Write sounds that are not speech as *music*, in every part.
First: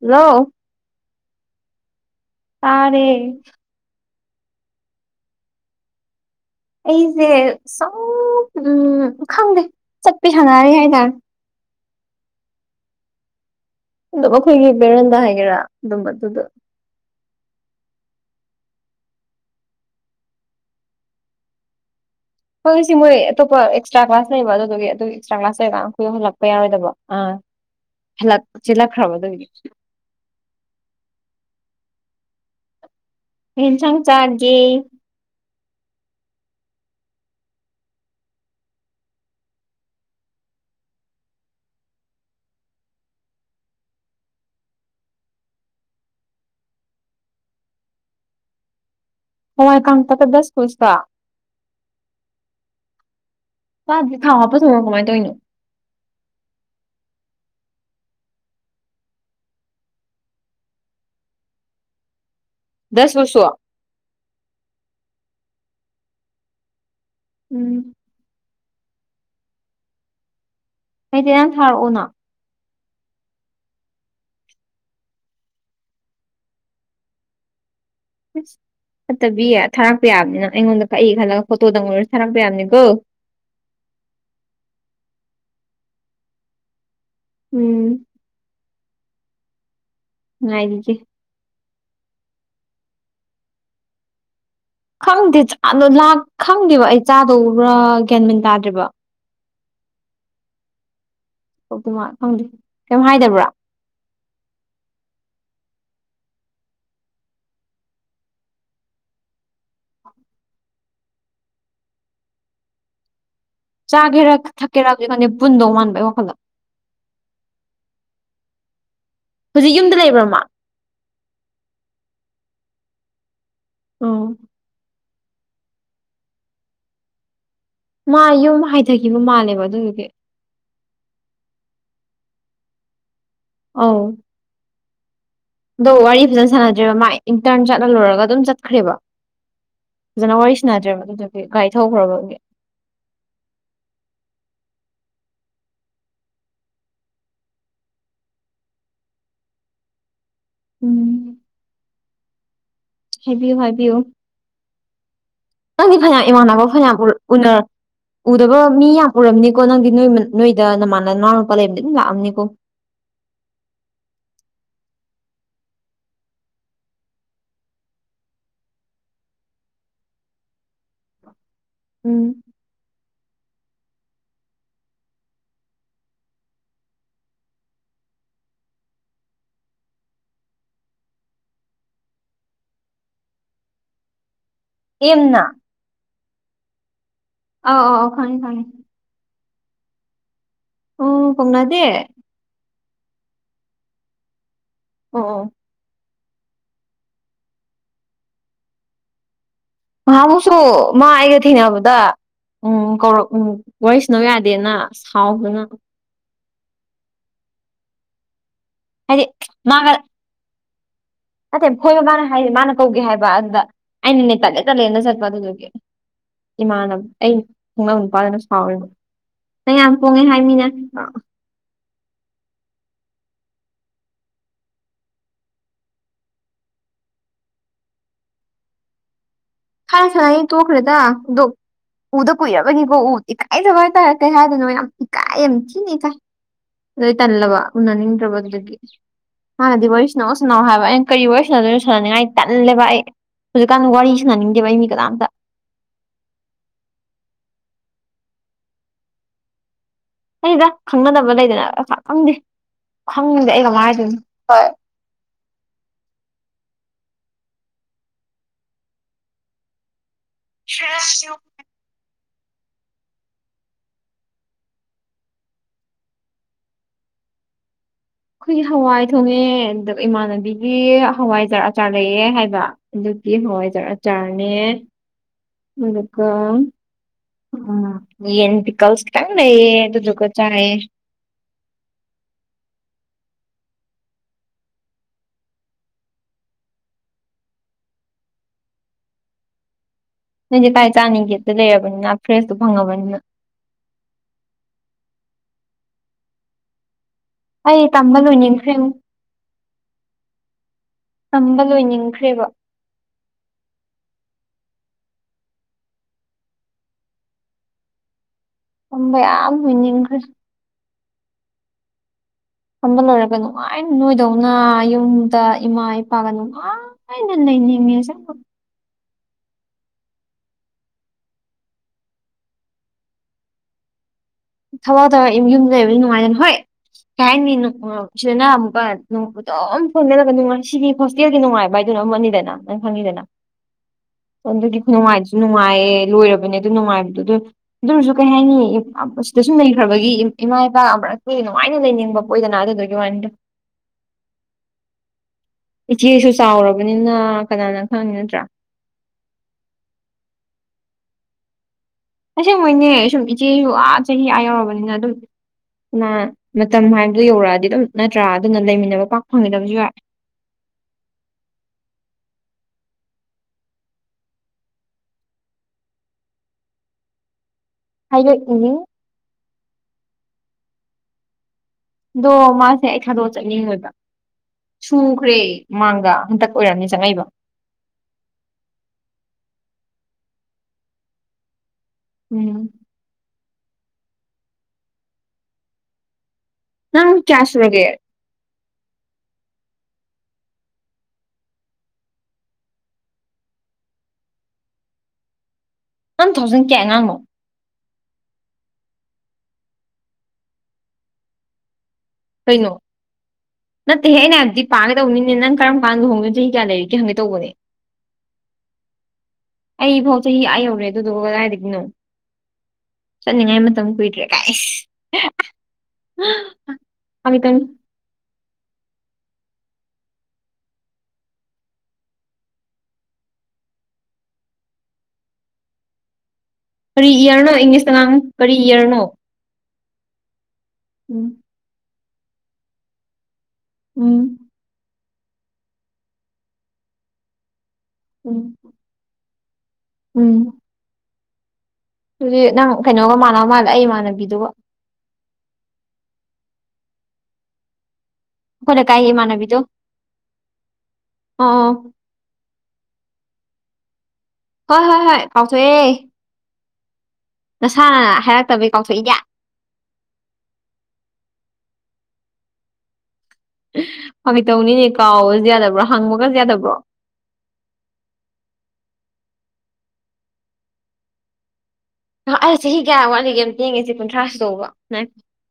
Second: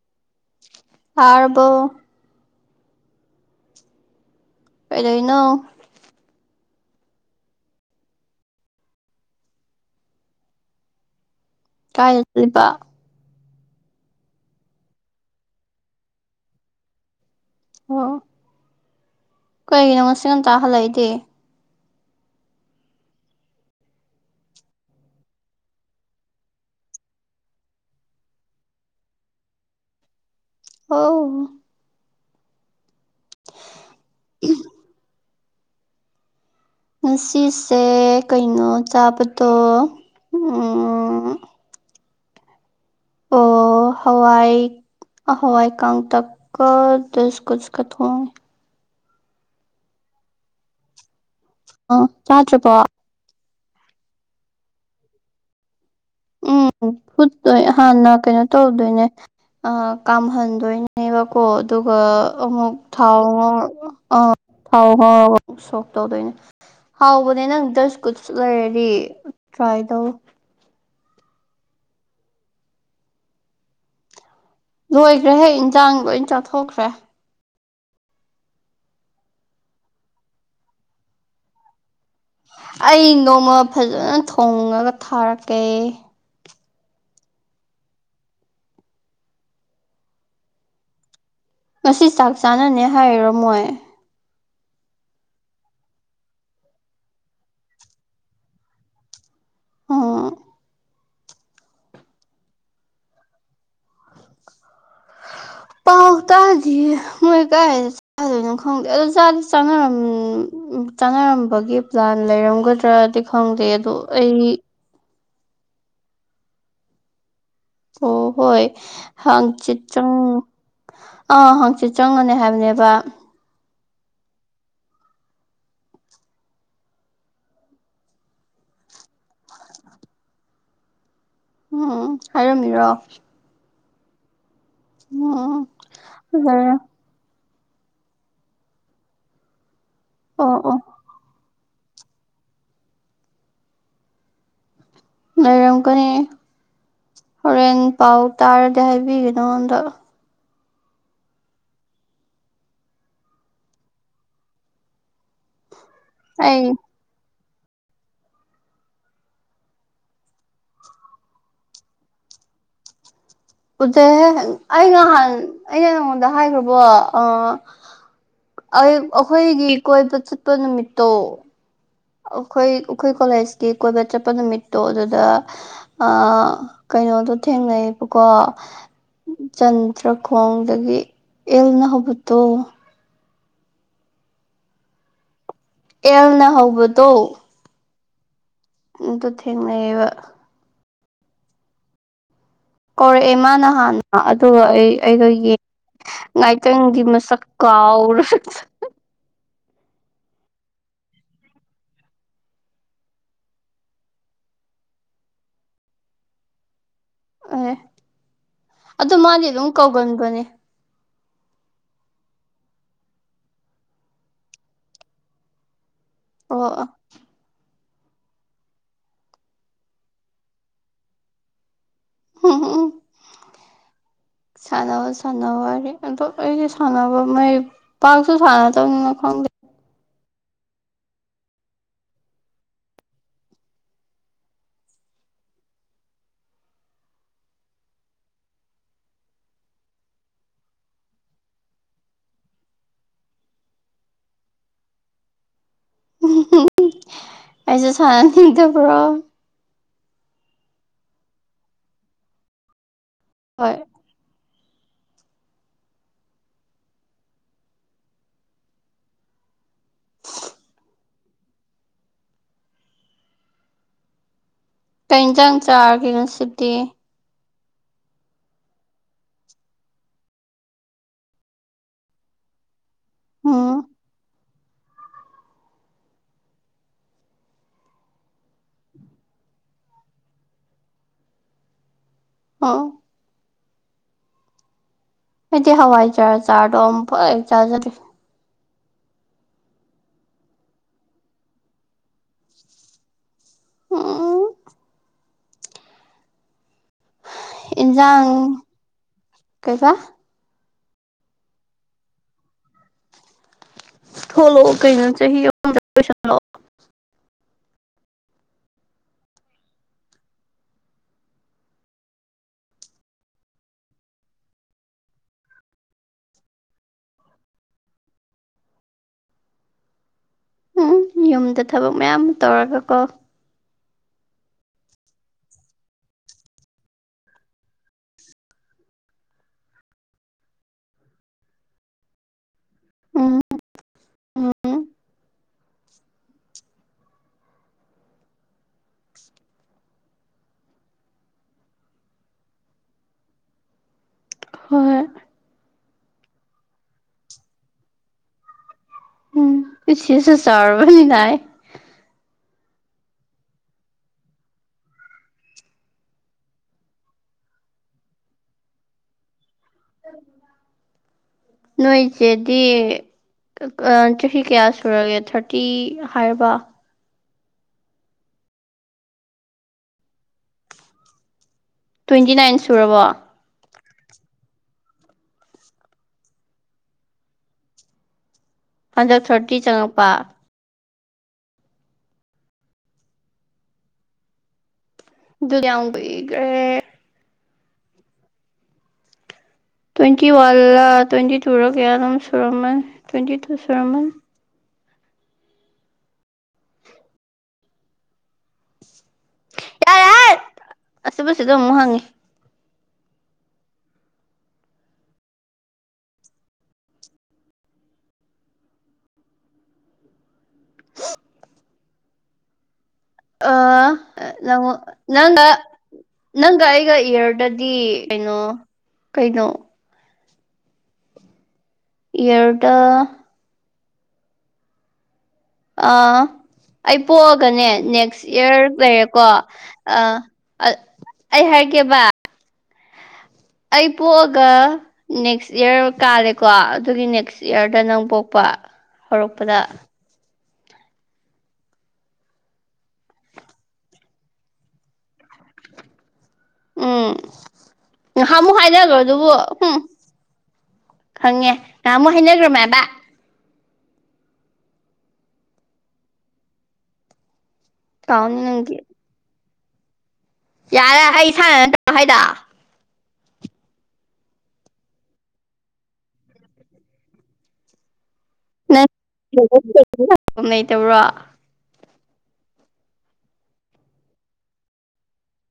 hello ꯑꯔꯕꯣ ꯇꯥꯔꯦ ꯀꯩꯗꯩꯩ ꯅꯣ ꯑꯩꯁꯦ ꯁꯨꯝ ꯎꯝ ꯈꯪꯗꯦ ꯆꯠꯄ ꯁꯥꯟꯅꯔꯦ ꯍꯥꯏꯇꯥꯔꯦ ꯀꯥꯏꯂꯤꯕ ꯑꯣ ꯑꯩꯈꯣꯏꯒꯤ ꯕꯦꯔꯟꯗ ꯍꯥꯏꯒꯦꯔꯥ ꯑꯗꯨꯝꯕ ꯑꯗꯨꯗ ꯑꯣ ꯀꯩꯒꯤꯅꯣ ꯃꯁꯤ ꯌꯥꯝ ꯇ ꯍꯜꯂꯛꯏꯗꯤ ꯍꯣꯏ ꯁꯤ ꯃꯣꯏ ꯑꯇꯣꯞꯄ ꯑꯦꯛꯁꯇ꯭ꯔꯥ ꯀ꯭ꯂꯥꯁ ꯂꯩꯕ ꯑꯗꯨꯗꯨꯒꯤ ꯑꯗꯨ ꯑꯦꯛꯁꯇ꯭ꯔꯥ ꯀ꯭ꯂꯥꯁ ꯂꯩꯔꯒ ꯑꯩꯈꯣꯏ ꯌꯧꯜꯂꯛꯄ ꯌꯥꯔꯣꯏꯗꯕ ꯑ ꯍꯂ ꯆꯤꯂꯛꯈ꯭ꯔꯕ ꯑꯗꯨꯒꯤ ꯑꯥꯎ ꯑꯦꯦꯟꯁꯥꯡ ꯆꯥꯠꯒꯦ ꯉꯁꯤꯁꯦ ꯀꯩꯅꯣ ꯆꯥꯕꯗꯣ ꯑꯣ *inaudible* ꯍꯋꯥꯏ ꯍꯋꯥꯏ ꯀꯪ ꯇꯛ ꯗꯁ ꯀꯨꯁꯀ ꯊꯣꯡꯉꯦ ꯍꯋꯥ ꯀꯥꯟ ꯇꯀꯗꯁ ꯄꯨꯁꯀ *unintelligible* ꯑ ꯄꯥꯇꯄꯣ ꯄꯁꯦ ꯊꯥꯎ ꯍꯥꯞꯄ ꯊꯣꯡꯉꯣ ꯀꯃꯥꯏꯅ ꯇꯧꯔꯤꯅꯣ ꯎꯝ ꯐꯨꯠꯇꯣꯏ ꯍꯥꯟꯅ ꯀꯩꯅꯣ ꯇꯧꯗꯣꯏꯅꯦ ꯑ ꯀꯥꯝꯍꯟꯗꯣꯏꯅꯤꯅꯦꯕꯀꯣ ꯑꯗꯨꯒ ꯑꯃꯨꯛ ꯊꯥꯎ ꯗꯁꯀꯨꯁꯁꯨ ꯑ ꯊ ꯑꯃ ꯁꯗꯣꯏꯅꯦ *unintelligible* ꯍꯥꯎꯕꯅꯦ ꯅꯪ ꯎꯝ ꯗꯁ ꯀꯨꯠ ꯂꯩꯔꯗꯤ ꯇ꯭ꯔꯥꯏ ꯇꯧ ꯑꯩꯗꯤ ꯅꯍꯥꯟ ꯊꯥꯔꯛꯑꯣꯅ ꯂꯣꯏꯈ꯭ꯔꯦ ꯍꯦꯛ ꯏꯟꯁꯥꯡ ꯂꯣꯏ ꯆꯥꯊꯣꯛꯈ꯭ꯔꯦ ꯐꯠꯇꯕꯤꯌꯦ ꯊꯥꯔꯛꯄ ꯌꯥꯕꯅꯤꯅꯪ ꯑꯩꯉꯣꯟꯗ ꯀꯛꯏ ꯈꯜꯂꯒ ꯐꯣꯇꯣꯗꯪꯉꯔꯁꯤ ꯑꯩ ꯅꯣꯡꯃ ꯐꯖꯅ ꯊꯣꯡꯉꯒ ꯊꯥꯔꯛꯀꯦ ꯎꯝ ꯉꯒꯤꯒꯦ ꯉꯁꯤ ꯆꯥꯛ ꯆꯥꯅꯅꯦ ꯍꯥꯏꯔꯝꯃꯣꯏ ꯈꯪꯗꯦ ꯆꯥ ꯈꯪꯗꯦꯕ ꯑꯩ ꯆꯥꯗꯧꯕ꯭ꯔꯥ ꯒ꯭ꯟꯃꯤꯟ ꯇꯥꯗ꯭ꯔꯤꯕ ꯑ ꯈꯪꯗꯦ ꯀꯩꯝ ꯍꯥꯏꯗꯕ꯭ꯔꯥ *unintelligible* ꯄꯥꯎ ꯇꯥꯗꯤ ꯃꯣꯏ ꯀꯥꯏꯗ ꯆꯥꯗꯣꯏꯅꯣ ꯈꯪꯗꯦ ꯑꯗꯣ ꯆꯥꯗꯤ ꯆꯥꯅꯔꯝ ꯆꯪꯅꯔꯝꯕꯒꯤ ꯄ꯭ꯂꯥꯟ ꯂꯩꯔꯝꯒꯗ꯭ꯔꯥ ꯑ ꯆꯥꯒꯦꯔꯥ ꯊꯛꯀꯦꯔꯥ ꯍꯧꯖꯤꯛ ꯄꯨꯟꯗꯧ ꯃꯥꯟꯕꯒꯤ ꯋꯥꯈꯜꯗ ꯑꯣ ꯍꯣꯏ ꯍꯪ ꯍꯧꯖꯤꯛ ꯆꯤꯠ ꯌꯨꯝꯗ ꯆꯪ ꯂꯩꯕ꯭ꯔꯥ ꯃꯥ ꯑꯥ ꯍꯪꯆꯤꯠ ꯆꯪꯒꯅꯤ ꯍꯥꯏꯕꯅꯦꯕ ꯑꯣ ꯃꯥ ꯌꯨꯝ ꯍꯥꯏꯊꯈꯤꯕ ꯃꯥꯜꯂꯦꯕ ꯑꯗꯨꯗꯨꯒꯤ ꯎꯝ ꯍꯥꯏꯔꯝꯃꯤꯔꯣ ꯑꯥꯎ ꯎꯝ ꯑꯗꯣ ꯋꯥꯔꯤ ꯐꯖꯅ ꯐꯖꯔꯦ ꯁꯥꯟꯅꯗ꯭ꯦꯔꯤꯕ ꯃꯥ ꯏꯟꯇꯔꯟ ꯆꯠꯂ ꯂꯣꯏꯨꯔꯒ ꯑꯗꯨꯝ ꯆꯠꯈ꯭ꯔꯦꯕ ꯐꯖꯅ ꯑꯣ ꯋꯥꯔꯤ ꯑꯣ ꯁꯅꯗ꯭ꯔꯦꯕ ꯑꯗꯨꯗꯒꯤ ꯒꯥꯔꯤ ꯊꯧꯈ꯭ꯔꯕꯒꯤ ꯂꯩꯔꯝ ꯀꯅꯤ ꯍꯣꯔꯦꯟ ꯄꯥꯎ ꯇꯥꯔꯗꯤ ꯍꯥꯏꯕꯤꯒꯦ ꯅꯉꯣꯟꯗ ꯎꯝ ꯍꯥꯏꯕꯤꯌꯨ ꯍꯥꯏꯕꯤꯌꯨ ꯅꯪꯗꯤ ꯐꯅꯌꯥꯝ ꯏꯃꯥꯟꯅꯕ ꯑꯩ ꯐꯅꯌꯥꯝ ꯎꯅꯔ ꯎꯗꯕ ꯃꯤ ꯌꯥꯝ ꯄꯨꯔꯝꯅꯤꯀꯣ ꯅꯪꯗꯤ ꯅꯣꯏ ꯅꯣꯏꯗ ꯅꯃꯥꯟꯅ ꯅꯋꯥꯎ ꯅꯨꯄꯥ ꯂꯩꯔꯕꯗ ꯑꯗꯨꯝ ꯂꯥꯛꯑꯝꯅꯤꯀꯣ *unintelligible* ꯎꯗꯦ ꯑꯩ ꯅꯍꯥꯟ ꯑꯩꯅ ꯅꯉꯣꯟꯗ ꯍꯥꯏꯈ꯭ꯔꯕꯣ ꯑ ꯑꯩꯈꯣꯏꯒꯤ ꯀꯣꯏꯕ ꯆꯠꯄ ꯅꯨꯃꯤꯠꯇꯣ ꯎꯝ ꯑꯩꯈꯣꯏ ꯑꯩꯈꯣꯏ ꯀꯣꯂꯦꯖꯀꯤ ꯀꯣꯏꯕ ꯆꯠꯄ ꯅꯨꯃꯤꯠꯇꯣ ꯑꯗꯨꯗ ꯀꯩꯅꯣꯗꯣ ꯊꯦꯡꯅꯩꯌꯦꯕꯀꯣ ꯀ ꯆꯟꯗ꯭ꯔ ꯈꯣꯡꯗꯒꯤ ꯏꯜꯅ ꯍꯧꯕꯠꯇꯣ ꯑꯦꯝꯅ ꯑꯦꯜꯅ ꯍꯧꯕꯗꯣ ꯑꯣ ꯈꯅꯤ ꯈꯅꯤ ꯇ ꯊꯦꯡꯅꯑ ꯑꯣ ꯀꯧꯅꯗꯦ ꯀꯧꯔꯛꯑꯦ ꯃꯥꯅ ꯍꯥꯟꯅ ꯑꯗꯨꯒ ꯑꯩ ꯑꯣ ꯑꯩꯗꯣ ꯑꯣ ꯌꯦꯉ ꯉꯥꯏꯇꯪꯒꯤ ꯃꯁꯛ ꯀꯥꯎꯔ ꯍꯥꯃꯨꯁꯨ ꯃ ꯑꯀ ꯊꯅ ꯑꯕꯨ ꯇ ꯎꯝ ꯀꯧꯔꯛ ꯎꯝ ꯋꯥꯔꯤꯁꯤꯅꯧ ꯌꯥꯗꯦꯅ ꯁꯥꯎꯕꯅ ꯑꯦ ꯑꯗꯨ ꯍꯥꯏꯗꯤ ꯃꯥꯗꯤ ꯑꯗꯨꯝ ꯃꯥꯒ ꯀꯧꯒꯟꯕꯅꯦ ꯅꯠꯇꯦ ꯐꯣꯏꯕ ꯃꯥꯅ ꯍꯥꯏꯁ ꯃꯥꯅ ꯀꯧꯒꯦ ꯍꯥꯏꯕ ꯑꯗꯨꯗ ꯑꯩꯅ ꯅꯦ ꯇꯂꯦ ꯇꯂꯦꯅ ꯆꯠꯄ ꯑꯗꯨꯗꯨꯒꯤ ꯑꯣ ꯏꯃꯅꯝ ꯑꯩ ꯈꯨꯡꯅꯥꯪ ꯅꯨꯄꯥꯗꯨꯅ ꯁꯥꯎꯔꯤꯕ ꯅꯪ ꯌꯥꯝ ꯄꯣꯡꯉꯦ ꯍꯥꯏꯅꯤꯅ ꯎꯝ ꯎꯝ *unintelligible* ꯁꯥꯟꯅꯕ ꯁꯥꯟꯅꯕ ꯋꯥꯔꯤ ꯑꯗꯨ ꯑꯩꯒꯤ ꯁꯥꯟꯅꯕ ꯃꯩ ꯄꯥꯛꯁꯨ ꯁꯥꯟꯅꯗꯕꯅꯤꯅ ꯈꯪꯗꯦ ꯈꯁ ꯇꯣꯈ꯭ꯔꯦ ꯇ ꯗ ꯎꯗ ꯀꯨꯏꯔꯕꯒꯤꯀꯣ ꯎ ꯏꯀꯥꯏꯗꯕ ꯍꯥꯏꯇꯥꯥꯔꯛ ꯀꯩ ꯍꯥꯏꯗꯣꯏꯅꯣ ꯌꯥꯝ ꯏꯀꯥꯏ ꯌꯥꯝ ꯊꯤꯅꯤ ꯀꯥꯏ ꯑꯗꯨꯩ ꯇꯜꯂꯕ ꯎꯅꯅꯤꯡꯗ꯭ꯔꯕ ꯑꯗꯨꯗꯒꯤ ꯍꯥꯟꯅꯗꯤ ꯋꯥꯔꯤꯁꯤꯅꯎ ꯁꯤꯅꯎ ꯍꯥꯏꯕ ꯑꯩꯅ ꯀꯔꯤ ꯋꯥꯔꯤꯁꯤꯅꯣꯗꯣꯏꯅꯣ ꯁꯥꯟꯅꯅꯤꯡꯉꯥꯏ ꯇꯜꯂꯦꯕ ꯑꯩ ꯍꯧꯖꯤꯛꯀꯥꯟ ꯋꯥꯔꯤꯁꯤꯅꯅꯤꯡꯗꯦꯕꯒꯤ ꯃꯤ ꯀꯗꯥꯝꯇ ꯍꯥꯏꯁ ꯁꯥꯟꯗ ꯄꯨ꯭ꯔꯣ ꯀꯗ ꯈꯪꯅꯗꯅꯕ ꯂꯩꯗꯅ ꯄꯩꯁꯥ ꯈꯪꯗꯦ ꯈꯪꯗꯦ ꯑꯩ ꯍꯣꯏ ꯀꯃꯥꯏ ꯍꯥꯏꯗꯣꯏꯅꯣ ꯍꯣꯏ ꯁꯁ ꯌ ꯀ ꯏꯟꯁꯥꯡ ꯆꯥꯒꯦꯅꯣ ꯁꯤꯗꯤ ꯑꯩꯈꯣꯏꯒꯤ ꯍꯋꯥꯏ ꯊꯣꯡꯉꯦ ꯑ ꯏꯃꯥꯟꯅꯕꯤꯒꯤ ꯍꯋꯥꯏꯖ ꯑꯆꯥꯔ ꯂꯩꯑꯦ ꯍꯥꯏꯕ ꯑꯗꯨꯒꯤ ꯍꯣꯏ ꯎꯝ ꯆꯥꯔꯅꯦ ꯑꯗꯨꯒ ꯎꯝ ꯌꯦꯟꯗꯤꯤ ꯀꯜꯁ ꯀꯥꯏ ꯇꯗꯨꯒ ꯆꯥ *unintelligible* ꯑꯥ ꯍꯥꯏꯗꯤ ꯍꯋꯥꯏꯖꯥ ꯆꯥꯔꯗꯣ ꯑꯃꯨꯛ ꯆꯥꯖꯗ ꯅꯣꯏꯗꯤꯦ ꯀꯥꯏ ꯆꯥꯅꯤꯡꯒꯦꯇ ꯂꯩꯔꯕꯅꯤꯅ ꯐ꯭ꯔꯦꯁꯇꯣ ꯐꯪꯉꯕꯅꯤꯅ ꯎꯝ ꯑꯩ ꯇꯝꯕ ꯏꯟꯖꯥꯡ ꯂꯣꯏ ꯅꯤꯡꯁꯨ ꯀꯩꯕ ꯇꯝꯕ ꯂꯣꯏꯅꯤꯡꯈ꯭ꯔꯦꯕ ꯣꯂꯣ ꯀꯩꯅꯅ ꯆ ꯍ ꯂ *unintelligible* ꯈꯝꯕ ꯂꯣꯏꯔꯒ ꯅꯨꯡꯉꯥꯏꯅ ꯅꯣꯏꯗꯧꯅ ꯌꯨꯝꯗ ꯏꯃꯥ ꯏꯄꯥꯒ ꯅꯨꯡꯉꯥꯏꯅ ꯌꯁ ꯎꯝ ꯌꯨꯝꯗ ꯊꯕꯛ ꯃꯌꯥꯝ ꯑꯃ ꯇꯧꯔꯒꯀꯣ ꯊꯕꯛ ꯊ ꯌꯨꯝꯗ ꯂꯩꯕꯗꯤ ꯅꯨꯡꯉꯥꯏꯗꯅ ꯍꯣꯏ ꯀꯩ ꯍꯥꯏꯅꯤ ꯁꯤꯗꯅ ꯑꯃꯨꯛꯀ ꯅꯣꯡꯇꯣꯝ ꯐꯣꯟꯅꯜꯂꯒ ꯅꯨꯡꯉꯥꯏ ꯁꯤꯗꯤ ꯍꯣꯁꯇꯦꯜꯒꯤ ꯅꯨꯡꯉꯥꯏ ꯕ ꯍꯥꯏꯗ ꯅꯤꯗꯅ ꯅꯪ ꯈꯪꯉꯤꯗꯅ ꯎꯝ ꯎꯝ ꯑꯗꯨꯒꯤ ꯅꯨꯡꯉꯥꯏꯁꯨ ꯅꯨꯡꯉꯥꯏꯌꯦ ꯂꯣꯏꯔꯕꯅꯦ ꯑꯗꯨ ꯅꯨꯡꯉꯥꯏꯕꯗꯣ ꯑꯗꯨ ꯑꯗꯨ ꯑꯣꯏꯔꯁꯨ ꯀꯩ ꯍꯥꯏꯅꯤ ꯀ ꯁꯨꯝ ꯂꯩꯈ꯭ꯔꯕꯒꯤ ꯏꯃꯥ ꯏꯄꯥ ꯑꯃꯛꯇꯨꯗꯤ ꯅꯨꯡꯉꯥꯏꯅ ꯂꯩꯅꯤꯡꯕ ꯄ ꯑꯣꯏꯗꯅ ꯑꯗꯨꯗꯨꯒꯤ ꯋꯥꯅꯤꯗꯣ *unintelligible* ꯍꯣꯏ ꯏꯆꯦꯁꯨ ꯆꯥꯎꯔꯕꯅꯤꯅ ꯀꯅꯥꯅ ꯈꯪꯤ ꯅꯠꯇ꯭ꯔꯥ ꯎꯝ ꯄꯁꯤꯁ ꯆꯔꯕ ꯅꯥꯏ ꯇꯁꯦꯡ ꯃꯣꯏꯅꯦ ꯁꯨꯝ ꯏꯆꯦꯁꯨ ꯑꯥ ꯆꯍꯤ ꯑꯥ ꯌꯧꯔꯕꯅꯤꯅ ꯑꯗꯨꯝ ꯃꯇꯝ ꯍꯥꯏꯕꯗꯨꯣ ꯌꯧꯔꯛꯑꯗꯤ ꯑꯗꯨꯝ ꯅꯠꯇ꯭ꯔꯥ ꯑꯗꯨꯅ ꯂꯩꯃꯤꯟꯅꯕ ꯄꯥꯛ ꯐꯪꯉꯕ ꯅꯣꯏ ꯆꯦꯗꯤ ꯆꯍꯤ ꯀꯌꯥ ꯁꯨꯔꯒꯦ ꯊꯥꯔꯇꯤ ꯍꯥꯏꯔꯕ ꯍꯥꯏꯂꯣ ꯏ ꯑꯗꯣ ꯇ꯭ꯋꯦꯟꯇꯤ ꯅꯥꯏꯟ ꯃꯥꯁꯦ ꯑꯩ ꯁꯨꯔꯕꯣ ꯊꯥꯗꯣꯛꯑ ꯆꯠꯅꯤꯡꯉꯣꯏꯕ ꯁꯨꯈ꯭ꯔꯦ ꯃꯥꯡꯗ ꯍꯟꯇꯛ ꯑꯣꯏꯔꯝꯅꯤ ꯆꯪꯉꯛꯏꯕ ꯍꯟꯗꯛ ꯊꯥꯔꯇꯤ ꯆꯪꯉꯛꯄ ꯎꯝ ꯔꯌꯥꯎꯕꯩ ꯅ ꯀꯌꯥꯁꯂꯒꯦ ꯇ꯭ꯋꯦꯟꯇꯤ ꯋꯥꯟꯂ ꯇ꯭ꯋꯦꯟꯇꯤ ꯇ ꯂ ꯀ ꯁꯨꯔꯃꯟ꯭ꯋꯦꯟꯇꯤꯨ ꯁꯨꯔꯃꯟ ꯋꯥꯟ ꯊꯥꯎꯖꯟ ꯀꯌꯥ ꯑꯉꯥꯡꯅꯣ ꯌꯥꯔ ꯌꯥꯔ ꯑꯁꯤꯕꯁꯤꯗ ꯑꯃꯨꯛ ꯍꯪꯉꯤ ꯅꯣ ꯅꯠꯇꯦꯍꯦꯩꯅ ꯍꯥꯏꯕꯗꯤ ꯄꯥꯒꯗꯧꯕꯅꯤꯅꯦ ꯅꯪ ꯀꯔꯝ ꯀꯥꯟꯗꯨꯍꯣꯡꯒꯦ ꯆꯍꯤ ꯀꯌꯥ ꯂꯩꯔꯤꯒꯦ ꯈꯪꯒꯦ ꯇꯧꯕꯅꯦ ꯑꯩ ꯐꯥꯎ ꯆꯍꯤ ꯑ ꯌꯧꯔꯦ ꯑꯗꯨꯗꯨꯒ ꯀꯗꯥꯏꯗꯒꯤꯅꯣ ꯑ ꯆꯠꯅꯤꯡꯉꯥꯏ ꯃꯇꯝ ꯀꯨꯏꯗ꯭ꯔꯦ ꯅ ꯀꯥꯏꯁ ꯅꯪ ꯅꯪ ꯑꯩꯒ ꯐꯥꯒꯤ ꯇꯧꯅꯤ ꯏꯌꯔꯗꯗꯤ ꯀꯩꯅꯣ ꯀꯩꯅꯣ ꯌꯦꯔꯗ ꯑꯥ ꯑꯩ ꯀꯔꯤ ꯏꯌꯥꯔꯅꯣ ꯄꯣꯛꯑꯒꯅꯦ ꯏꯪꯂꯤꯁꯇ ꯉꯥꯡꯉꯨ ꯅꯦꯛꯁ ꯀꯔꯤ ꯏꯌꯥꯔ ꯏꯌꯥꯔꯅꯣ ꯂꯩꯔꯦꯀꯣ ꯑꯥ ꯎꯝ ꯑꯩ ꯍꯥꯏꯔꯒꯦꯕ ꯑꯩ ꯎꯝ ꯄꯣꯛꯑꯒ ꯅꯦꯛꯁ ꯏꯔ ꯀꯥꯜꯂꯦꯀꯣ ꯑꯗꯨꯒꯤ ꯅꯦꯛꯁ ꯏꯌꯥꯔ ꯗ ꯅꯪ ꯎꯝ ꯄꯣꯛꯄ ꯍꯧꯔꯛꯄꯗ ꯎꯝ ꯑꯗꯨꯗꯤ ꯅꯪ ꯀꯩꯅꯣꯒ ꯃꯥꯟꯅꯕ ꯃꯥꯜꯂ ꯑꯩꯃꯥꯟꯅꯕꯤꯗꯨꯒ ꯎꯝ ꯉꯥꯏꯍꯥꯛꯃꯨꯛ ꯑꯩꯈꯣꯏ ꯍꯥꯏꯅꯈ꯭ꯔꯣ ꯂꯩꯀꯥꯏꯒꯤ ꯑꯗꯨꯕꯨ ꯏꯃꯥꯟꯅꯕꯤꯗꯣ ꯎꯝ ꯑꯣ ꯈꯪꯉꯦ ꯑꯣ ꯉꯥꯏꯍꯥꯛ ꯑꯃꯨꯛ ꯍꯥꯏꯅꯈ꯭ꯔ ꯃꯕ ꯍꯣꯏ ꯍꯣꯏ ꯍꯣꯏ ꯀꯥꯎꯁꯨ ꯑꯦꯦ ꯅꯁꯥꯅ ꯀꯥꯎꯅꯤ ꯍꯥꯏꯔꯛꯇꯕꯩ ꯅꯪꯗꯤ ꯀꯥꯎꯊꯣꯛꯏꯒꯦ ꯌꯥꯔꯦ ꯑꯩ ꯁꯥꯟꯅ ꯇ ꯍꯥꯏꯗ ꯐꯪꯒꯦꯇꯧꯅꯤꯅꯦ ꯀꯥꯎꯕꯁꯨ ꯌꯥꯗꯕ꯭ꯔꯣ ꯍꯪꯕꯒꯁꯨ ꯌꯥꯗꯕ꯭ꯔꯣ ꯅꯪ ꯂꯩꯇꯕ꯭ꯔꯣ ꯑꯩ ꯆꯍꯤ ꯀꯌꯥ ꯋꯥꯠꯂꯤꯒꯦ ꯑꯃꯇꯦꯡꯉꯦꯁꯤ ꯀꯨꯟꯊ꯭ꯔꯥꯁꯨ ꯇꯧꯕ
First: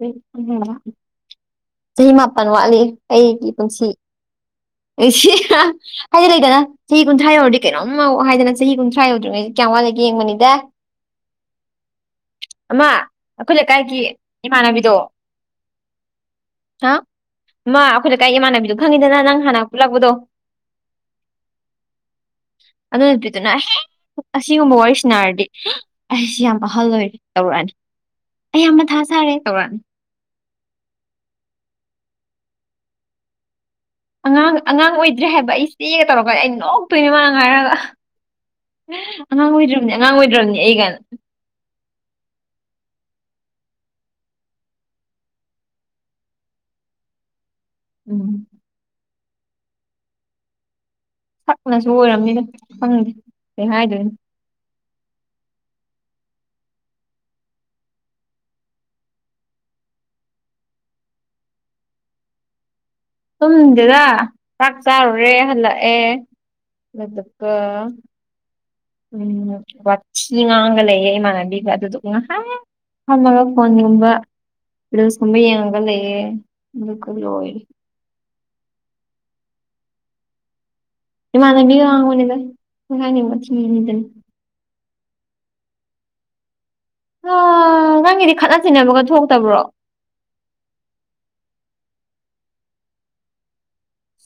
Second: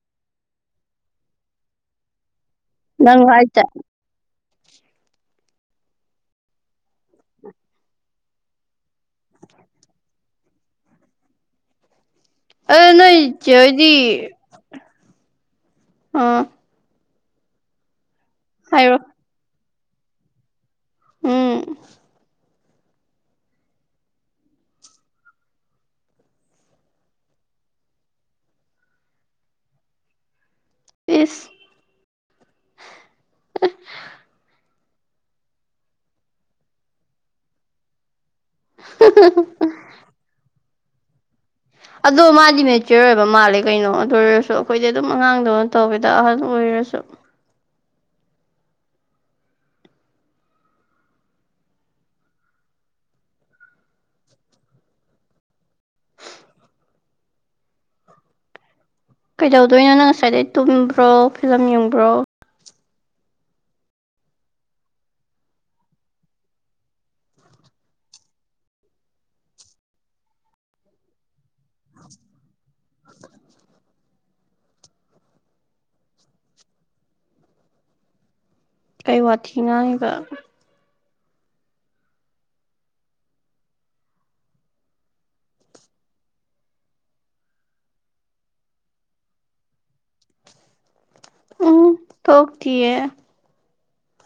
ꯎ ꯆꯍꯤ ꯃꯥꯄꯜ ꯋꯥꯠꯂꯤ ꯅꯪ ꯑꯩꯒꯤ ꯍꯥꯏꯁꯦ ꯄꯨꯟꯁꯤ ꯑꯩꯁꯤ ꯍꯥꯏꯗꯤ ꯂꯩꯗꯅ ꯆꯍꯤ ꯀꯨꯟꯊ꯭ꯔꯥ ꯌꯧꯔꯗꯤ ꯀꯩꯅꯣꯝꯃꯧꯑꯣ ꯍꯥꯏꯗꯅ ꯆꯍꯤ ꯀꯨꯟꯊ꯭ꯔꯥ ꯌꯧꯗ꯭ꯔꯤꯉꯩꯁꯤꯦ ꯀꯃ ꯂꯩꯗꯒꯤ ꯌꯦꯡ ꯃꯅꯤꯗ ꯑꯗꯣ ꯑꯃ ꯅꯣꯏ ꯆꯦ ꯑꯩꯈꯣꯏ ꯍꯣꯏꯗꯤ ꯂꯩꯀꯥꯏꯒꯤ ꯏꯃꯥꯟꯅꯕꯤꯗꯣ ꯑꯥ ꯍꯥ ꯃꯥ ꯑꯩꯈꯣꯏ ꯂꯩꯀꯥꯏ ꯏꯃꯥꯟꯅꯕꯤꯗꯣ ꯍꯥꯏꯔꯣ ꯈꯪꯉꯤꯗꯅ ꯅꯪ ꯍꯥꯟꯅ ꯄꯨꯜꯂꯛꯄꯗꯣ ꯎꯝ ꯑꯗꯨ ꯅꯨꯄꯤꯗꯨꯅ ꯑꯩ ꯑꯁꯤꯒꯨꯝꯕ ꯋꯥꯔꯤꯁꯤꯅꯔꯗꯤ ꯑꯩꯁꯤ ꯌꯥꯝ ꯑꯍꯜ ꯑꯣꯏꯔꯦ ꯇꯧꯔꯛꯑꯅꯤ ꯑꯩꯌꯥꯝꯅ ꯊꯥ ꯁꯥꯔꯦ ꯇꯧꯔꯛꯑꯅꯤ ꯏꯁꯤꯁ ꯑꯉꯥꯡ ꯑꯉꯥꯡ ꯑꯣꯏꯗ꯭ꯔꯦ ꯍꯥꯏꯕ ꯑꯩ ꯆꯦ ꯇꯧꯔꯛꯀꯗꯤ ꯑꯩ ꯅꯣꯛꯇꯣꯏꯅꯦ ꯃꯥ ꯉꯥꯏꯔꯒ ꯑꯉꯥꯡ ꯑꯣꯏꯗ꯭ꯔꯕꯅꯤ ꯑꯉꯥꯡ ꯑꯣꯏꯗ꯭ꯔꯕꯅꯤ ꯑꯩꯒꯅ ꯑꯗꯣ ꯃꯥꯗꯤ ꯃꯦꯆꯣꯔ ꯑꯣꯏꯕ ꯃꯥꯜꯂꯦ ꯀꯩꯅꯣ ꯑꯗꯨ ꯑꯣꯏꯔꯁꯨ ꯑꯩꯈꯣꯏꯗꯤ ꯑꯗꯨꯝ ꯑꯉꯥꯡꯗꯧꯅ ꯇꯧꯒꯦꯗ ꯑꯍꯟ ꯑꯣꯏꯔ ꯀꯁꯨ ꯎꯝ ꯁꯛꯅꯁꯨ ꯑꯣꯏꯔꯕꯝꯅꯤꯅ ꯈꯪꯗꯦ ꯀꯩ ꯍꯥꯏꯗꯣꯏꯅꯣ ꯀꯩꯗꯧꯗꯣꯏꯅꯣ ꯅꯪ ꯉꯁꯥꯏꯗꯩ ꯇꯨꯝꯕ꯭ꯔꯣ ꯐꯤꯂꯝ ꯌꯦꯡꯕ꯭ꯔꯣ ꯁꯨꯝꯗꯨꯗ ꯆꯥꯛ ꯆꯥꯔꯨꯔꯦ ꯍꯜꯂꯛꯑꯦ ꯃꯗꯨꯀ ꯎꯝ ꯋꯥꯆꯉꯒꯑꯦ ꯃꯥꯅꯕꯤꯒ ꯑꯗꯨ ꯍꯔ ꯐꯣꯟ ꯅꯝꯕꯔ ꯁꯃ ꯌꯦꯒ ꯂꯩꯑꯦ ꯀꯩ ꯋꯥ ꯊꯅ ꯏꯃꯥꯅꯕꯤ ꯋꯥꯡꯒꯅꯤꯗꯥꯏꯗꯅ ꯑ ꯅꯪꯒꯤꯗꯤ ꯈꯠꯅ ꯆꯩꯤꯅꯕꯒ ꯊꯣꯛꯇꯕ꯭ꯔꯣ ꯎꯝ ꯊꯣꯛꯣꯛ ꯊꯤꯦ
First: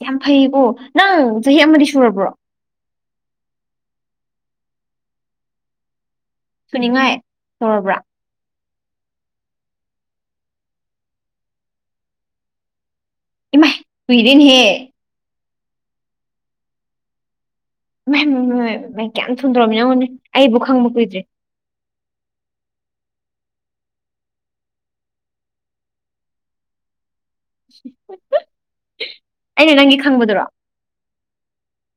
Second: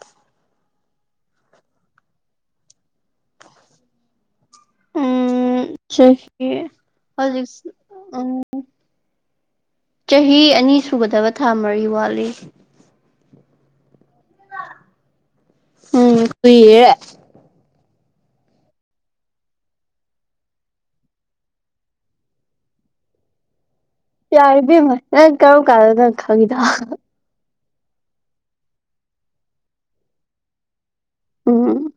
ꯌꯥꯝ ꯐꯩꯌꯦꯀꯣ ꯅꯪ ꯆꯍꯤ ꯑꯃꯗꯤ ꯁꯨꯔꯕ꯭ꯔꯣ ꯎꯝ ꯆꯍꯤ ꯁꯨꯅꯤꯡꯉꯥꯏ ꯍꯧꯖꯤ ꯇꯧꯔꯕ꯭ꯔꯥ ꯎꯝ ꯆꯍꯤ ꯑꯅꯤ ꯁꯨꯒꯗꯕ ꯊꯥ ꯃꯔꯤ ꯋꯥꯠꯂꯤ ꯏꯃꯥꯏ ꯀꯨꯏꯔꯦꯅꯍꯦ ꯎꯝ ꯀꯨꯏꯔꯦ ꯏꯃꯥꯏ ꯃꯥꯏ ꯃꯥꯏ ꯀꯌꯥꯝ ꯊꯨꯅ ꯇꯧꯔꯝꯃꯤꯅꫭ ꯌꯦꯡꯉꯨꯅꯦ ꯑꯩꯕꯧ ꯈꯪꯕ ꯀꯨꯏꯗ꯭ꯔꯤ ꯌꯥꯔꯦ ꯕꯦꯝꯃ ꯅꯪ ꯀꯔꯝ ꯀꯥꯟꯗꯅꫭ ꯅꯪ ꯈꯪꯉꯤꯗꫭ ꯍꯥ ꯑꯩꯅ ꯅꯪꯒꯤ ꯈꯪꯕꯗꯨꯔꯣ ꯎꯝ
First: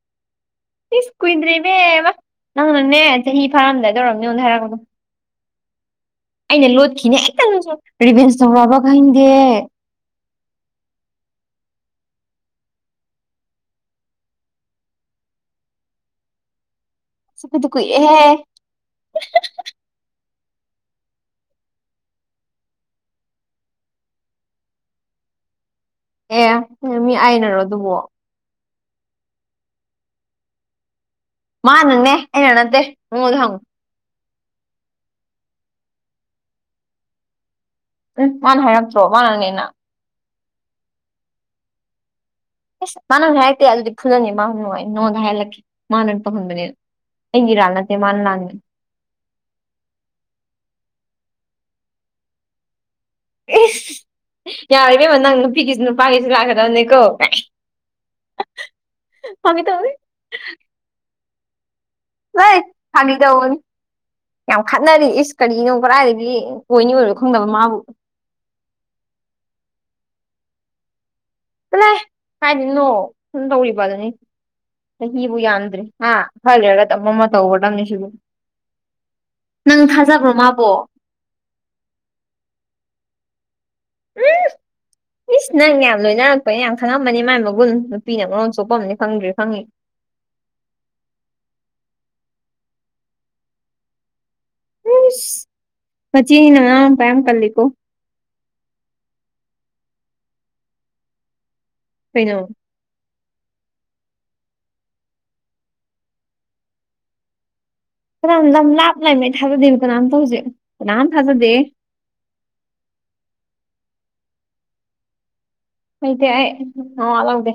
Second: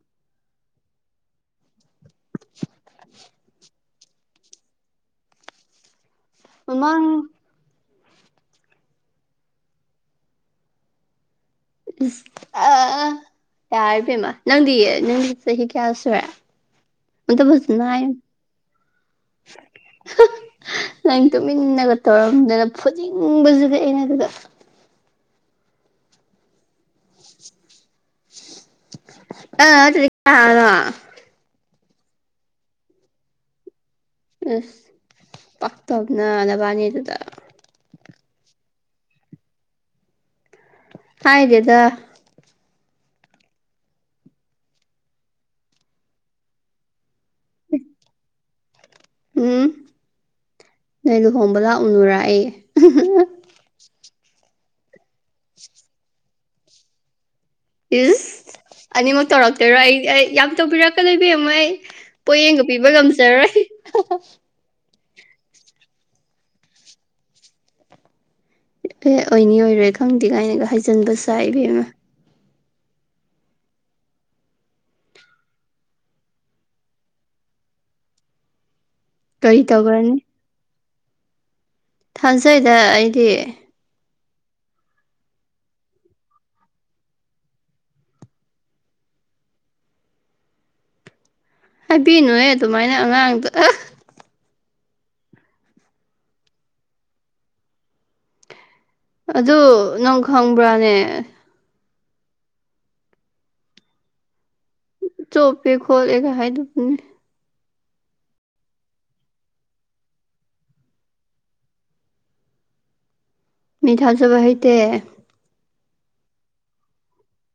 ꯏꯁ ꯀꯨꯣꯏꯗ꯭ꯔꯦꯅꯦꯕ ꯅꯪꯅꯅꯦ ꯆꯍꯤ ꯐꯥꯔꯝꯗꯥꯏꯗ ꯑꫭꯏꯔꯝꯒꯅꯤ ꯑꯩꯉꫭꯟꯗ ꯍꯥꯏꯔꯛꯄꯗꯨ ꯑꯩꯅ ꯂꯣꯠꯈꯤꯅꯦ ꯃꯃꯥꯡ ꯍꯦꯛꯇ ꯅꯪꯁꯨ ꯔꯤꯚꯦꯟꯁ ꯇꯧꯔꯛꯑꯕ ꯈꯪꯗꯦ ꯑꯥ ꯌꯥꯔꯦꯕꯦꯝꯃ ꯅꯪꯗꯤ ꯅꯪꯗꯤ ꯆꯍꯤ ꯀꯌꯥ ꯁꯨꯔꯦ ꯑꯗꯨ ꯆꯠꯄꯗꯤ ꯐꯖꯅ ꯍꯥꯏꯌꯨ ꯀꯨꯏꯔꯦꯍꯦ ꯅꯪ ꯇꯨꯃꯤꯟꯅꯒ ꯇꯧꯔꯝꯗꯅ ꯐꯨꯅꯤꯡꯕꯁꯤꯗꯤ ꯑꯩꯅ ꯑꯗꯨꯗ ꯑꯦ ꯃꯤ ꯑꯥꯏꯅꯔꯣ ꯑꯗꯨꯕꯣ ꯑ ꯗꯨꯗꯤ ꯀꯅꯥꯅꯅꫭ ꯃꯥꯅꯟꯅꯅꯦ ꯑꯩꯅ ꯅꯠꯇꯦ ꯃꯉꫭꯟꯗ ꯍꯪꯉꯨ ꯑꯁ ꯄꯛꯇꯕꯅ ꯅꯗꯕꯥꯅꯤ ꯗꯨꯗ ꯃꯥꯅ ꯍꯥꯏꯔꯛꯇ꯭ꯔꯣ ꯃꯥꯅꯅꯦꯅ ꯍꯥꯏꯗꯦꯗ ꯑꯁ ꯃꯥꯅ ꯍꯥꯏꯔꯛꯛꯇꯦ ꯑꯗꯨꯗꯤ ꯐꯨꯖꯟꯒꯦ ꯃꯥ ꯑꯃꯨꯛ ꯅꯨꯡꯉꯥꯏ ꯅꯉꫭꯟꯗ ꯍꯥꯏꯍꯜꯂꯛꯀꯦ ꯃꯥꯅꯅ ꯇꯧꯍꯟꯕꯅꯤꯅ ꯑꯩꯒꯤ ꯏꯔꯥꯜ ꯅꯠꯇꯦ ꯃꯥꯅ ꯂꯥꯟꯕꯅꯤ ꯎꯝ ꯅꯣꯏ ꯂꯨꯍꯣꯡꯕ ꯂꯥꯛꯎꯅꯨꯔꯥ ꯑꯩ ꯏꯁ ꯌꯥꯔꯤꯕꯦꯝꯃ ꯅꯪ ꯅꯨꯄꯤꯒꯤꯁꯨ ꯅꯨꯄꯥꯒꯤꯁꯨ ꯂꯥꯛꯀꯗꯕꯅꯤꯀꯣ ꯏꯁ ꯑꯅꯤꯃꯛ ꯐꯥꯒꯤ ꯇꯧꯔꯛꯇꯣꯏꯔꯣ ꯇꯧꯕꯅꯤ ꯑꯩ ꯌꯥꯝ ꯇꯧꯕꯤꯔꯛꯀꯅꯨ ꯏꯕꯦꯝꯃ ꯑꯩ ꯂꯩ ꯄꯣꯠꯌꯦꯡꯒ ꯄꯤꯕ ꯉꯝꯖꯔꯣꯏ ꯅꯪꯗꯤ ꯏꯁ ꯀꯔꯤꯅꯣ ꯀꯗꯥꯥꯏꯗꯒꯤ ꯑꫭꯏꯅꯤ ꯑꯣꯏꯔꫭꯏ ꯈꯪꯗꯕ ꯃꯥꯕꯨ ꯑꯦ ꯑꯣꯏꯅꯤ ꯑꯣꯏꯔꯣꯏ ꯈꯪꯗꯦ ꯀꯥꯏꯅꯒ ꯍꯥꯏꯖꯤꯟꯕ ꯁꯥꯥꯏ ꯏꯕꯦꯝꯃ ꯍꯥꯏꯗꯤꯅꯣ ꯁꯨꯝ ꯇꯧꯔꯤꯕ ꯑꯗꯨꯅꯤ ꯆꯍꯤꯕꯨ ꯌꯥꯝꯗ꯭ꯔꯦ ꯍꯥ ꯈꯔ ꯂꯩꯔꯒ ꯗꯝ ꯑꯃ ꯇꯧꯒ꯭ꯔꯗꯕ ꯃꯤ ꯁꯤꯕꯨ ꯀꯔꯤ ꯅꯪ ꯊꯥꯖꯕ꯭ꯔꯣ ꯃꯥꯕꯣ ꯊꯥꯡꯖꯩꯗ ꯑꯩꯗꯤ ꯎꯝ ꯏꯁ ꯅꯪ ꯌꯥꯝ ꯂꯣꯏꯅꯔꯛꯄꯅꯤ ꯌꯥꯝ ꯈꯪꯉꯃꯅꯤ ꯃꯥꯏ ꯃꯒꯨꯟ ꯅꯨꯄꯤꯅ ꯃꯔꯣꯟ ꯆꫭꯞꯄꯝꯅꯤ ꯈꯪꯗ꯭ꯔꯤ ꯈꯪꯉꯤ *inaudible* ꯍꯥꯏꯕꯤꯅꯨꯍꯦ ꯑꯗꯨꯃꯥꯏꯅ ꯑꯉꯥꯡꯗ ꯏꯁ ꯃꯆꯦꯅꯤꯅ ꯃꯅꯥꯎ ꯅꯨꯄꯥ ꯌꯥꯝ ꯀꯜꯂꯤꯀꯣ ꯑꯗꯨ ꯅꯪ ꯈꯪꯕ꯭ꯔꯥꯅꯦ ꯀꯩꯅꯣ ꯆꯣꯄꯦ ꯈꯣꯠꯂꯦꯒ ꯍꯥꯏꯗꯨꯕꯨ ꯀꯅꯥꯝ ꯂꯝ ꯂꯥꯞꯅ ꯂꯩꯝ ꯊꯥꯖꯗꯦꯕ ꯀꯅꯥꯝꯇ ꯍꯧꯖꯤꯛ ꯀꯅꯥꯝ ꯊꯥꯖꯗꯦ *inaudible* ꯃꯤ ꯊꯥꯖꯕ ꯍꯩꯇꯦ ꯑꯗꯤ ꯑꯩ ꯅꯋꯥ ꯂꯧꯗꯦ